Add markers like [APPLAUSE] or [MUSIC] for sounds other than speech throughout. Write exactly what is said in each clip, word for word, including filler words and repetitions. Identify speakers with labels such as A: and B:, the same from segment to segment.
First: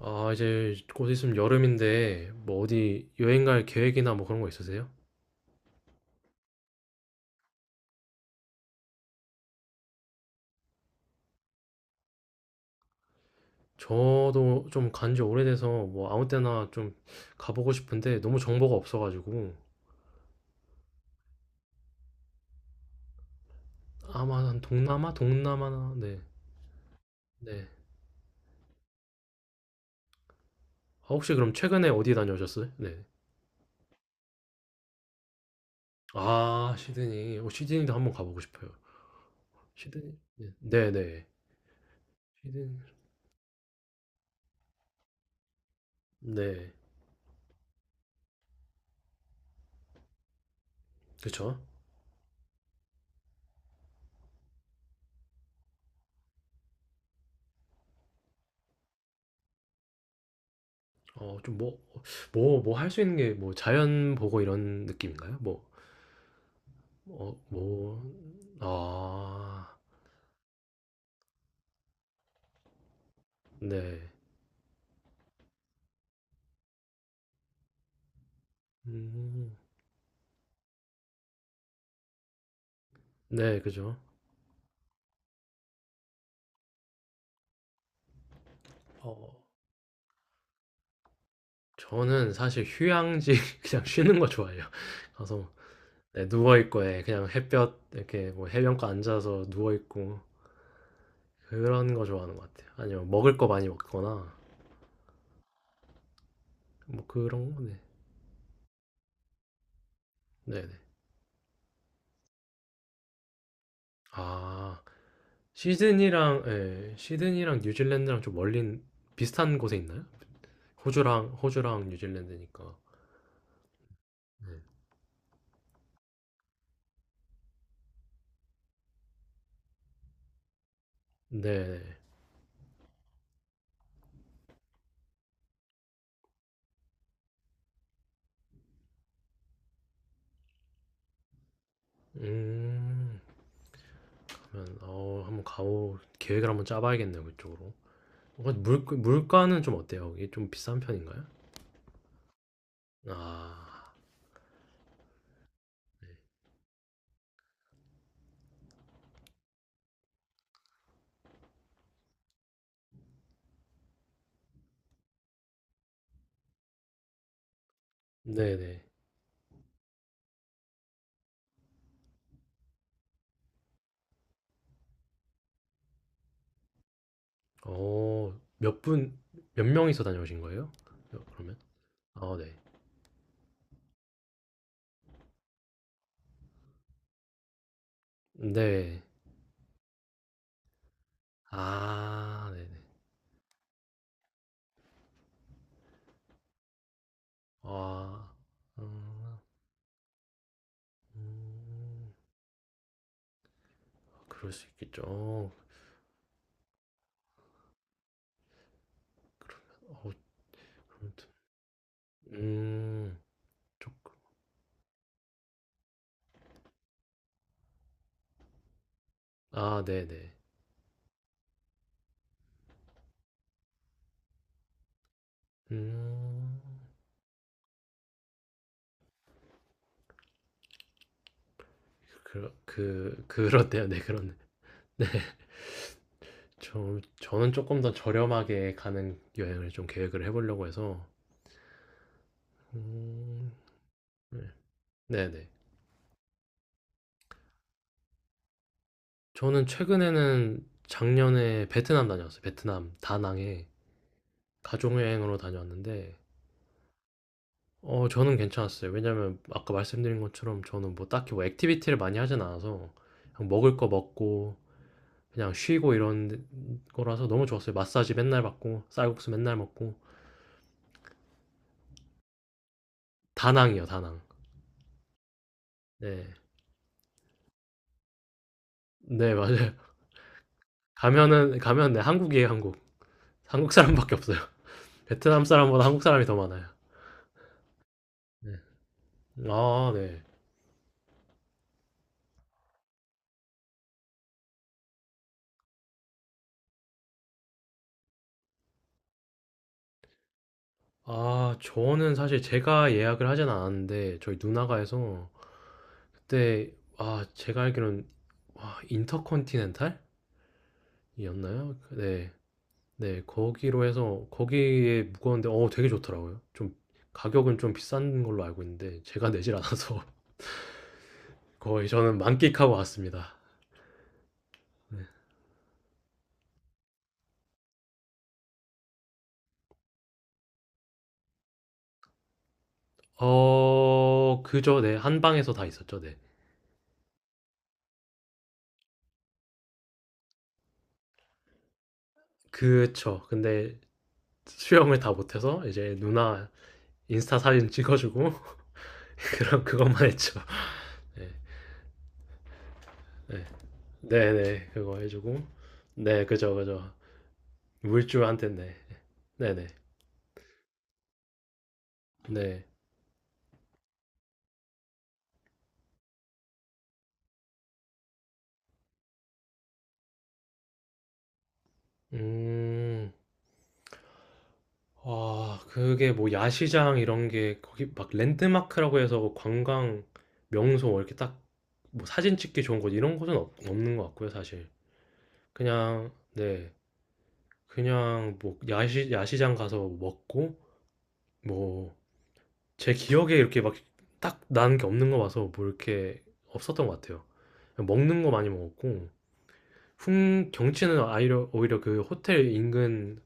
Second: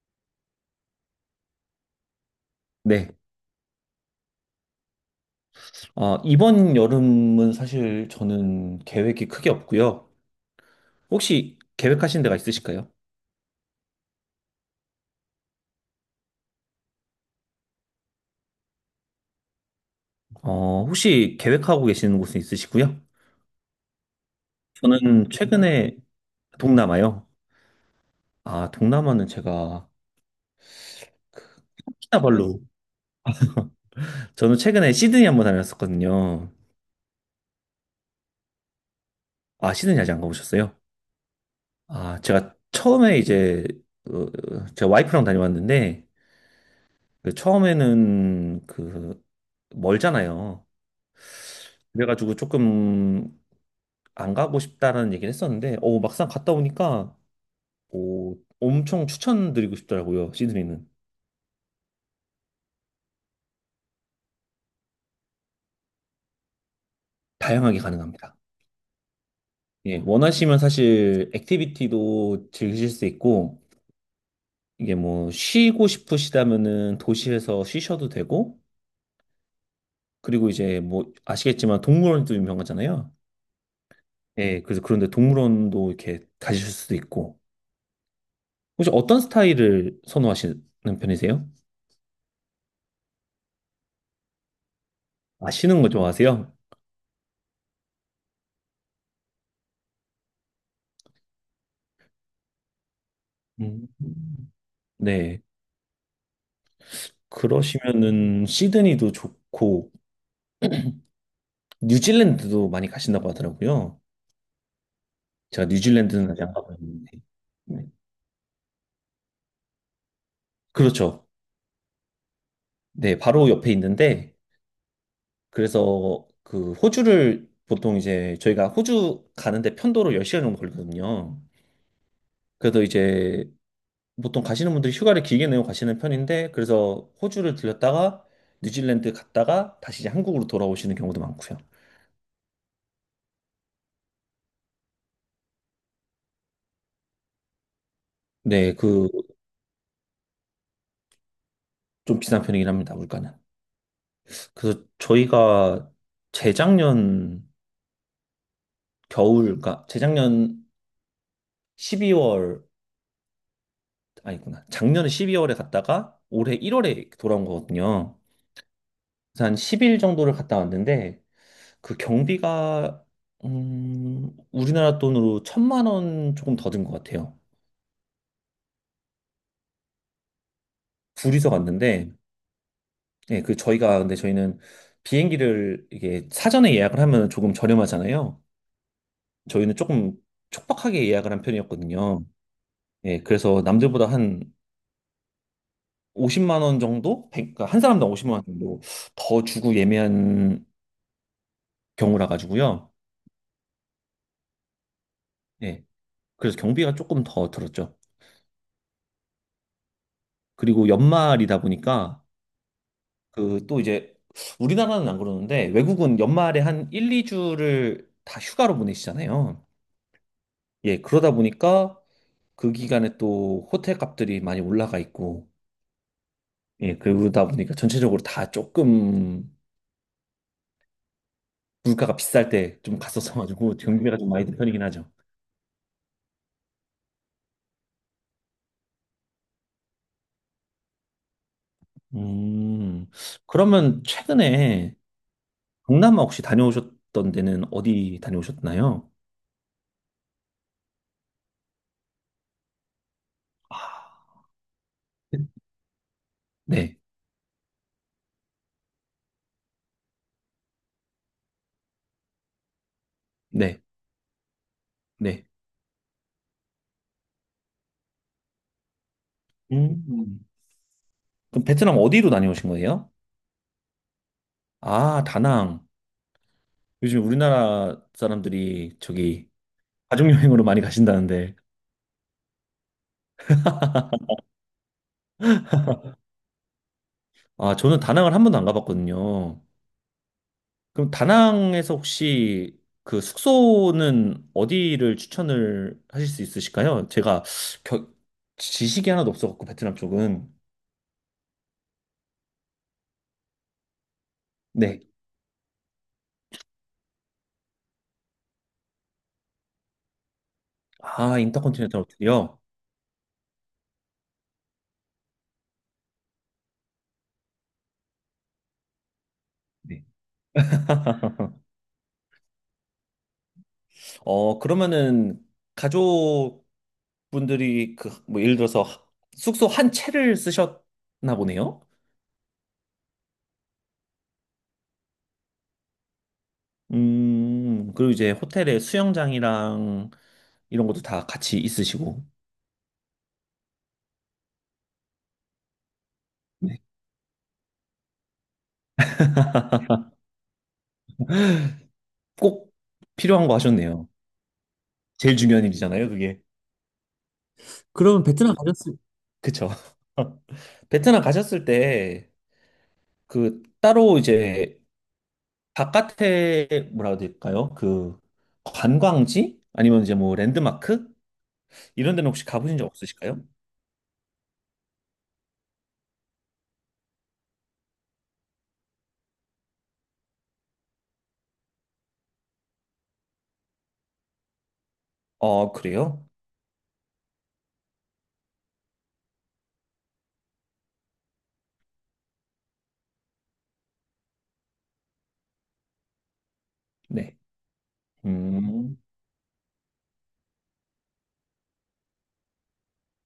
A: 아, 이제 곧 있으면 여름인데, 뭐 어디
B: 네.
A: 여행 갈 계획이나 뭐 그런 거 있으세요?
B: 아, 이번 여름은 사실 저는 계획이 크게 없고요. 혹시 계획하신 데가 있으실까요?
A: 저도 좀 간지 오래돼서 뭐 아무 때나 좀 가보고 싶은데 너무 정보가 없어가지고
B: 어, 혹시 계획하고 계시는 곳은 있으시고요?
A: 아마 한 동남아?
B: 저는
A: 동남아나?
B: 최근에
A: 네.
B: 동남아요.
A: 네.
B: 아, 동남아는 제가
A: 아, 혹시 그럼 최근에 어디
B: 호키나발루.
A: 다녀오셨어요? 네.
B: 저는 최근에 시드니 한번 다녔었거든요.
A: 아, 시드니. 어, 시드니도 한번 가보고 싶어요.
B: 아, 시드니 아직
A: 시드니?
B: 안
A: 네.
B: 가보셨어요?
A: 네네.
B: 아, 제가
A: 시드니.
B: 처음에 이제 어, 제가 와이프랑 다녀왔는데
A: 네.
B: 그 처음에는 그 멀잖아요.
A: 그쵸?
B: 그래가지고 조금 안 가고 싶다라는 얘기를 했었는데, 오, 막상 갔다 오니까, 오, 엄청 추천드리고 싶더라고요, 시드니는.
A: 어, 좀 뭐, 뭐, 뭐 할 수 있는 게 뭐 자연 보고 이런 느낌인가요? 뭐. 어,
B: 다양하게
A: 뭐,
B: 가능합니다.
A: 아,
B: 예, 원하시면 사실 액티비티도 즐기실 수 있고,
A: 네.
B: 이게 뭐 쉬고 싶으시다면은 도시에서 쉬셔도 되고,
A: 음,
B: 그리고 이제 뭐 아시겠지만 동물원도 유명하잖아요.
A: 네, 그죠.
B: 예, 그래서 그런데 동물원도 이렇게 가실 수도 있고. 혹시
A: 어,
B: 어떤 스타일을 선호하시는 편이세요?
A: 저는 사실 휴양지 [LAUGHS] 그냥 쉬는 거 좋아해요. 가서 뭐,
B: 아시는 거
A: 네,
B: 좋아하세요?
A: 누워있고, 예, 그냥 햇볕, 이렇게 뭐 해변가 앉아서 누워있고, 그런 거 좋아하는 것 같아요. 아니면 먹을 거 많이
B: 음.
A: 먹거나,
B: 네.
A: 뭐 그런 거, 네.
B: 그러시면은 시드니도 좋고
A: 네네.
B: 뉴질랜드도 많이 가신다고 하더라고요.
A: 아,
B: 제가 뉴질랜드는 아직
A: 시드니랑,
B: 안
A: 예,
B: 가봤는데.
A: 시드니랑
B: 네.
A: 뉴질랜드랑 좀 멀린, 비슷한 곳에 있나요?
B: 그렇죠.
A: 호주랑, 호주랑 뉴질랜드니까.
B: 네, 바로 옆에 있는데 그래서 그 호주를 보통 이제 저희가 호주 가는데 편도로 열 시간 정도 걸리거든요.
A: 네네.
B: 그래서 이제 보통 가시는 분들이 휴가를 길게 내고 가시는 편인데 그래서 호주를 들렸다가 뉴질랜드 갔다가 다시 이제 한국으로 돌아오시는 경우도 많고요.
A: 음. 어 한번 가오 계획을 한번 짜봐야겠네요, 그쪽으로. 어,
B: 네,
A: 물
B: 그
A: 물가는 좀 어때요? 거기 좀 비싼 편인가요?
B: 좀 비싼 편이긴 합니다, 물가는.
A: 아,
B: 그래서 저희가 재작년 겨울, 그 재작년 십이 월, 아니구나. 작년에 십이 월에 갔다가 올해 일 월에 돌아온 거거든요.
A: 네네.
B: 그래서 한 십 일 정도를 갔다 왔는데 그 경비가, 음, 우리나라 돈으로 천만 원 조금 더 든 것 같아요.
A: 어몇분몇 명이서 다녀오신 거예요? 여-
B: 둘이서
A: 그러면?
B: 갔는데,
A: 아, 네.
B: 예, 그 저희가, 근데 저희는 비행기를 이게 사전에 예약을 하면 조금 저렴하잖아요.
A: 네.
B: 저희는 조금 촉박하게 예약을 한 편이었거든요.
A: 아, 네네.
B: 예, 그래서 남들보다 한 오십만 원 정도? 백- 그러니까 한 사람당
A: 아.
B: 오십만 원 정도
A: 음,
B: 더 주고 예매한
A: 음,
B: 경우라 가지고요.
A: 그럴 수 있겠죠. 어,
B: 예. 그래서 경비가 조금 더 들었죠.
A: 어,
B: 그리고
A: 아무튼.
B: 연말이다 보니까
A: 음,
B: 그 또
A: 쪽,
B: 이제 우리나라는 안 그러는데 외국은 연말에 한 일, 이 주를 다 휴가로 보내시잖아요.
A: 아, 네네.
B: 예. 그러다 보니까 그 기간에 또 호텔 값들이 많이 올라가 있고
A: 음,
B: 예. 그러다 보니까 전체적으로 다 조금 물가가 비쌀
A: 그,
B: 때 좀
A: 그,
B: 갔었어 가지고
A: 그렇대요. 네,
B: 경비가 좀
A: 그렇네.
B: 많이 든 편이긴 하죠.
A: 저, 저는 조금 더 저렴하게 가는 여행을 좀 계획을 해보려고 해서,
B: 음,
A: 음,
B: 그러면
A: 네.
B: 최근에
A: 네네.
B: 동남아 혹시 다녀오셨던 데는 어디 다녀오셨나요?
A: 저는 최근에는 작년에 베트남 다녀왔어요. 베트남, 다낭에
B: 아,
A: 가족여행으로 다녀왔는데,
B: 네,
A: 어, 저는 괜찮았어요. 왜냐면 아까 말씀드린 것처럼 저는 뭐 딱히 뭐 액티비티를 많이 하진 않아서, 그냥 먹을
B: 네,
A: 거 먹고,
B: 네.
A: 그냥 쉬고 이런 거라서 너무 좋았어요. 마사지 맨날 받고, 쌀국수 맨날 먹고,
B: 음. 그럼 베트남 어디로 다녀오신 거예요?
A: 다낭이요, 다낭.
B: 아, 다낭.
A: 네.
B: 요즘 우리나라 사람들이
A: 네,
B: 저기
A: 맞아요. [LAUGHS]
B: 가족여행으로 많이 가신다는데.
A: 가면은, 가면, 네, 한국이에요, 한국. 한국 사람밖에 없어요. [LAUGHS] 베트남 사람보다 한국 사람이 더 많아요.
B: 아, 저는 다낭을 한
A: 네.
B: 번도 안 가봤거든요.
A: 아, 네.
B: 그럼 다낭에서 혹시 그 숙소는 어디를 추천을 하실 수 있으실까요? 제가 겨- 지식이 하나도 없어갖고 베트남 쪽은.
A: 아, 저는 사실 제가 예약을 하진 않았는데 저희 누나가
B: 네.
A: 해서 그때 아, 제가 알기로는 와, 인터컨티넨탈이었나요?
B: 아, 인터컨티넨탈
A: 네.
B: 호텔이요?
A: 네, 거기로 해서 거기에 묵었는데 어, 되게 좋더라고요. 좀 가격은 좀 비싼 걸로 알고 있는데 제가 내질 않아서
B: 네.
A: [LAUGHS]
B: [LAUGHS]
A: 거의 저는 만끽하고 왔습니다.
B: 어,
A: 네.
B: 그러면은 가족분들이 그, 뭐, 예를 들어서 숙소 한 채를 쓰셨나 보네요?
A: 어, 그죠. 네. 한 방에서 다 있었죠. 네.
B: 음, 그리고 이제 호텔에 수영장이랑 이런 것도 다 같이 있으시고.
A: 그쵸. 근데 수영을 다 못해서 이제 누나
B: 네.
A: 인스타 사진 찍어주고 [LAUGHS] 그런 그것만 했죠. 네,
B: 꼭
A: 네,
B: 필요한 거 하셨네요.
A: 네, 네, 그거
B: 제일
A: 해주고
B: 중요한 일이잖아요,
A: 네,
B: 그게.
A: 그죠, 그죠.
B: 그러면
A: 물주한테
B: 베트남
A: 네,
B: 가셨을
A: 네, 네,
B: 그쵸? [LAUGHS] 베트남 가셨을 때
A: 네.
B: 그 따로 이제 바깥에 뭐라고 해야 될까요? 그 관광지? 아니면 이제 뭐 랜드마크? 이런 데는 혹시 가보신 적
A: 음,
B: 없으실까요?
A: 아, 그게 뭐 야시장 이런 게 거기 막 랜드마크라고 해서 뭐 관광 명소 뭐 이렇게 딱 뭐 사진 찍기 좋은 곳 이런 곳은 없, 없는 것 같고요, 사실.
B: 어,
A: 그냥
B: 그래요?
A: 네, 그냥 뭐 야시 야시장 가서 먹고 뭐 제 기억에 이렇게 막 딱 나는 게 없는 거 봐서 뭐 이렇게 없었던 것 같아요.
B: 네.
A: 먹는 거 많이
B: 음,
A: 먹었고 풍 경치는 오히려 오히려 그 호텔 인근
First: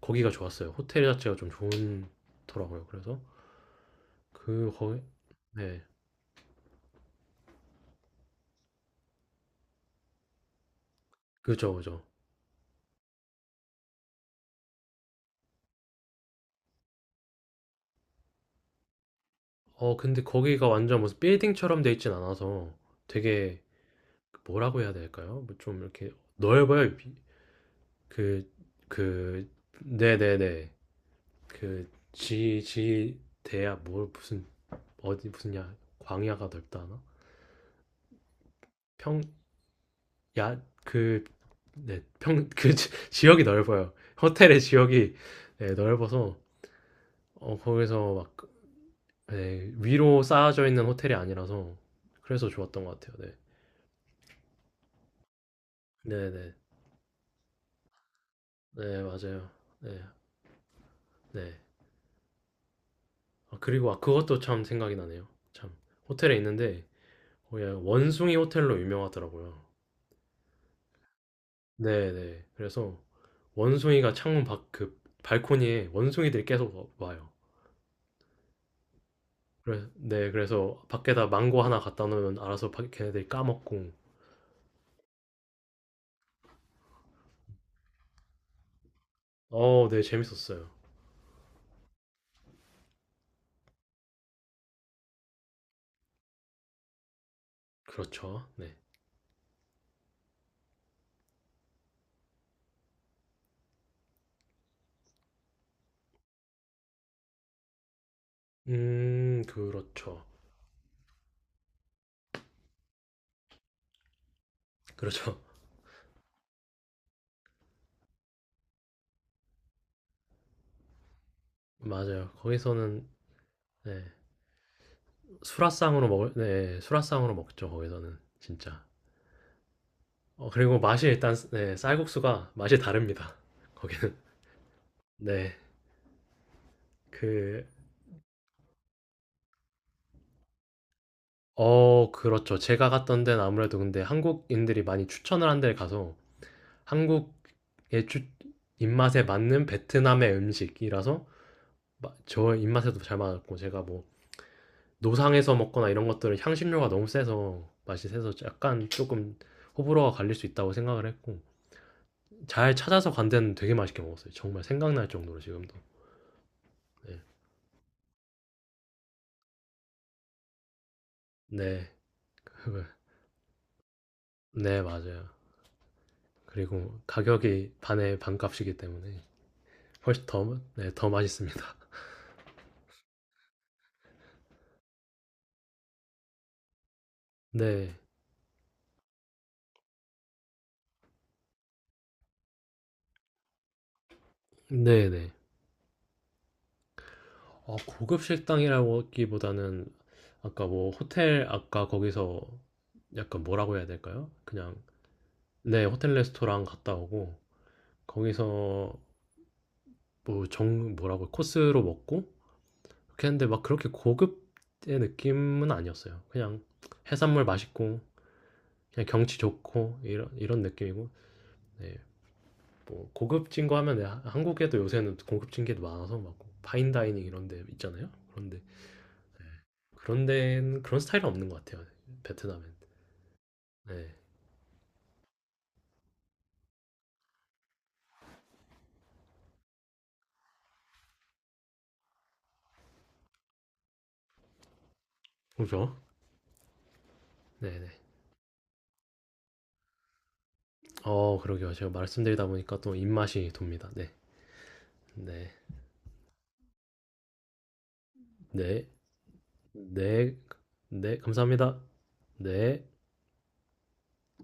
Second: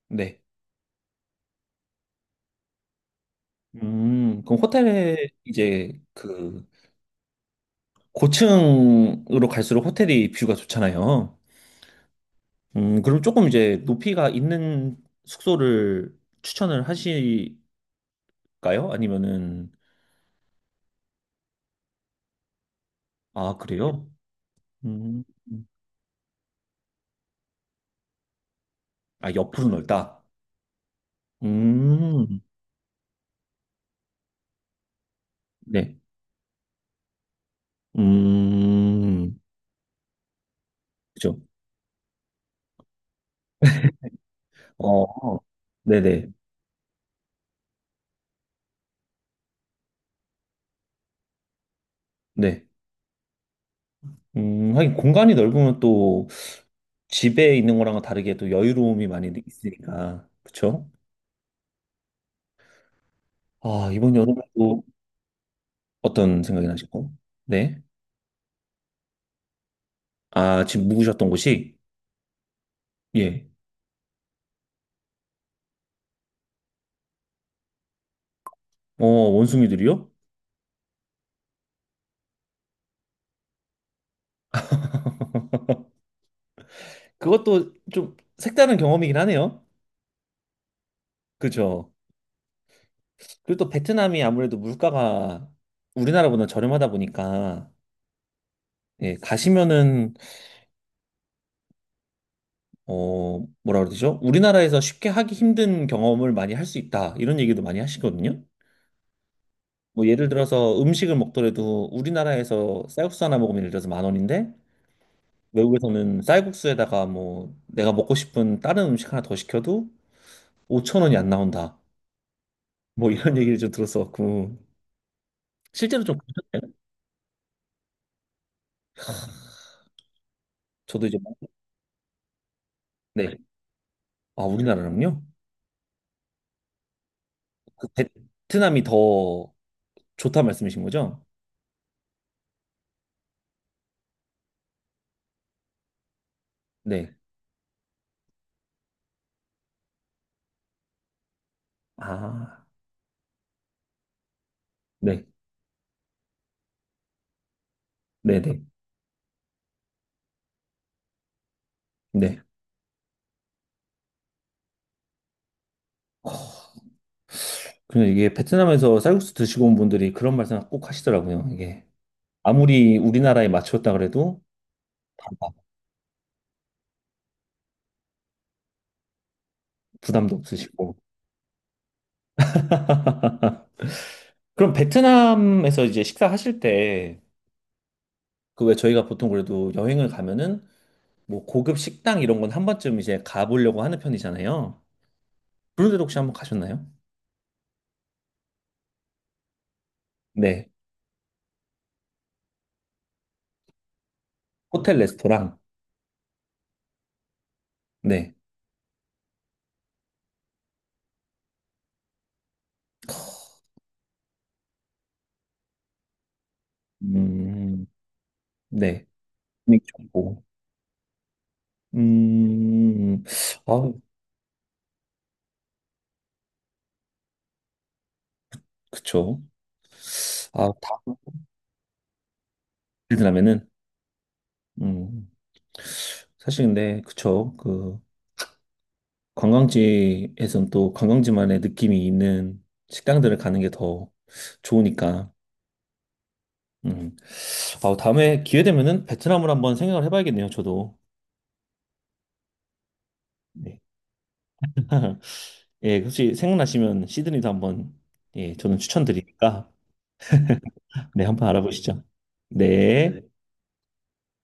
A: 거기가
B: 네.
A: 좋았어요. 호텔 자체가 좀 좋더라고요. 그래서
B: 음, 그럼
A: 그 거기
B: 호텔에
A: 네,
B: 이제 그 고층으로 갈수록 호텔이 뷰가 좋잖아요.
A: 그죠, 그죠.
B: 음, 그럼 조금 이제 높이가 있는 숙소를 추천을 하실까요? 아니면은,
A: 어 근데 거기가 완전 무슨 빌딩처럼 돼 있진 않아서
B: 아,
A: 되게
B: 그래요?
A: 뭐라고 해야
B: 음,
A: 될까요? 뭐좀 이렇게 넓어요.
B: 아,
A: 그그
B: 옆으로
A: 네네네, 그
B: 넓다.
A: 네, 네, 네. 그
B: 음,
A: 지지 대야 뭘 무슨 어디 무슨 야
B: 네.
A: 광야가 넓다 하나?
B: 음,
A: 평야그네평그
B: 그죠.
A: [LAUGHS] 지역이 넓어요. 호텔의 지역이
B: 어,
A: 네,
B: 네네,
A: 넓어서 어, 거기서 막 네, 위로 쌓아져 있는 호텔이 아니라서 그래서
B: 네.
A: 좋았던 것 같아요. 네.
B: 음, 하긴 공간이 넓으면 또
A: 네네.
B: 집에 있는 거랑은 다르게 또
A: 네,
B: 여유로움이 많이
A: 맞아요. 네.
B: 있으니까, 그쵸?
A: 네. 아, 그리고
B: 아,
A: 아,
B: 이번
A: 그것도
B: 여름에
A: 참
B: 또
A: 생각이 나네요. 참. 호텔에
B: 어떤 생각이
A: 있는데
B: 나시고?
A: 거기
B: 네.
A: 원숭이 호텔로 유명하더라고요.
B: 아, 지금 묵으셨던 곳이?
A: 네네. 그래서
B: 예.
A: 원숭이가 창문 밖 그 발코니에 원숭이들이 계속 와- 와요.
B: 어,
A: 그래,
B: 원숭이들이요?
A: 네, 그래서 밖에다 망고 하나 갖다 놓으면 알아서 밖 걔네들이 까먹고.
B: 그것도 좀 색다른 경험이긴 하네요.
A: 어, 네, 재밌었어요.
B: 그죠. 그리고 또 베트남이 아무래도 물가가 우리나라보다 저렴하다 보니까,
A: 그렇죠. 네.
B: 예, 가시면은 어, 뭐라 그러죠? 우리나라에서 쉽게 하기 힘든 경험을 많이 할 수 있다. 이런 얘기도 많이 하시거든요.
A: 음,
B: 뭐
A: 그렇죠.
B: 예를 들어서 음식을 먹더라도 우리나라에서 쌀국수 하나 먹으면 예를 들어서 만 원인데
A: 그렇죠. [LAUGHS]
B: 외국에서는 쌀국수에다가 뭐 내가 먹고 싶은 다른 음식 하나 더 시켜도 오천 원이 안 나온다.
A: 맞아요. 거기서는
B: 뭐 이런 얘기를 좀
A: 네,
B: 들었어갖고 실제로
A: 수라상으로
B: 좀
A: 먹을 네, 수라상으로 먹죠. 거기서는 진짜. 어, 그리고 맛이
B: 저도 이제
A: 일단 네, 쌀국수가 맛이 다릅니다.
B: 네.
A: [LAUGHS] 거기는.
B: 아, 우리나라랑요?
A: 네. 그
B: 그 베트남이 더 좋다 말씀이신 거죠?
A: 어, 그렇죠. 제가 갔던 데는 아무래도 근데 한국인들이 많이 추천을 한 데를 가서
B: 네.
A: 한국의 주, 입맛에 맞는 베트남의 음식이라서 저
B: 아,
A: 입맛에도 잘 맞았고 제가 뭐
B: 네.
A: 노상에서 먹거나 이런 것들은 향신료가 너무 세서 맛이 세서
B: 네네.
A: 약간 조금 호불호가 갈릴 수 있다고 생각을 했고
B: 네.
A: 잘 찾아서 간 데는 되게 맛있게 먹었어요. 정말 생각날 정도로 지금도. 네.
B: 근데 이게 베트남에서 쌀국수 드시고 온 분들이 그런 말씀 꼭 하시더라고요. 이게
A: 네.
B: 아무리 우리나라에 맞췄다 그래도
A: 네,
B: 다
A: 맞아요. 그리고 가격이 반의 반값이기 때문에 훨씬
B: 부담도
A: 더, 네,
B: 없으시고.
A: 더 맛있습니다.
B: [LAUGHS] 그럼 베트남에서 이제 식사하실 때,
A: 네.
B: 그 왜 저희가 보통 그래도 여행을 가면은 뭐 고급 식당 이런 건 한 번쯤 이제 가보려고 하는 편이잖아요.
A: 네, 네.
B: 그런 데도 혹시 한번 가셨나요?
A: 아, 고급 식당이라기보다는 아까
B: 네.
A: 뭐 호텔 아까 거기서 약간 뭐라고 해야 될까요? 그냥
B: 호텔 레스토랑.
A: 네, 호텔 레스토랑 갔다 오고
B: 네.
A: 거기서 뭐 정 뭐라고 코스로 먹고 그렇게 했는데 막 그렇게 고급의 느낌은 아니었어요. 그냥 해산물
B: 음,
A: 맛있고 그냥
B: 네.
A: 경치
B: 분위기
A: 좋고 이런
B: 좋고.
A: 이런 느낌이고 네, 뭐
B: 음,
A: 고급진 거
B: 아,
A: 하면 네, 한국에도 요새는 고급진 게 많아서 막 파인다이닝 이런 데 있잖아요. 그런데
B: 그쵸.
A: 네. 그런
B: 아,
A: 데는 그런
B: 다
A: 스타일은 없는 것 같아요. 베트남은.
B: 베트남에는.
A: 네.
B: 음. 사실 근데 그쵸 그 관광지에선 또 관광지만의 느낌이 있는 식당들을 가는 게 더 좋으니까
A: 그죠?
B: 음.
A: 네네.
B: 아, 다음에 기회 되면은 베트남을 한번 생각을 해봐야겠네요 저도
A: 어, 그러게요. 제가 말씀드리다 보니까 또 입맛이
B: 네.
A: 돕니다. 네.
B: [LAUGHS]
A: 네.
B: 예 혹시 생각나시면 시드니도 한번 예 저는
A: 네.
B: 추천드리니까
A: 네. 네.
B: 네 한번
A: 감사합니다.
B: 알아보시죠
A: 네.
B: 네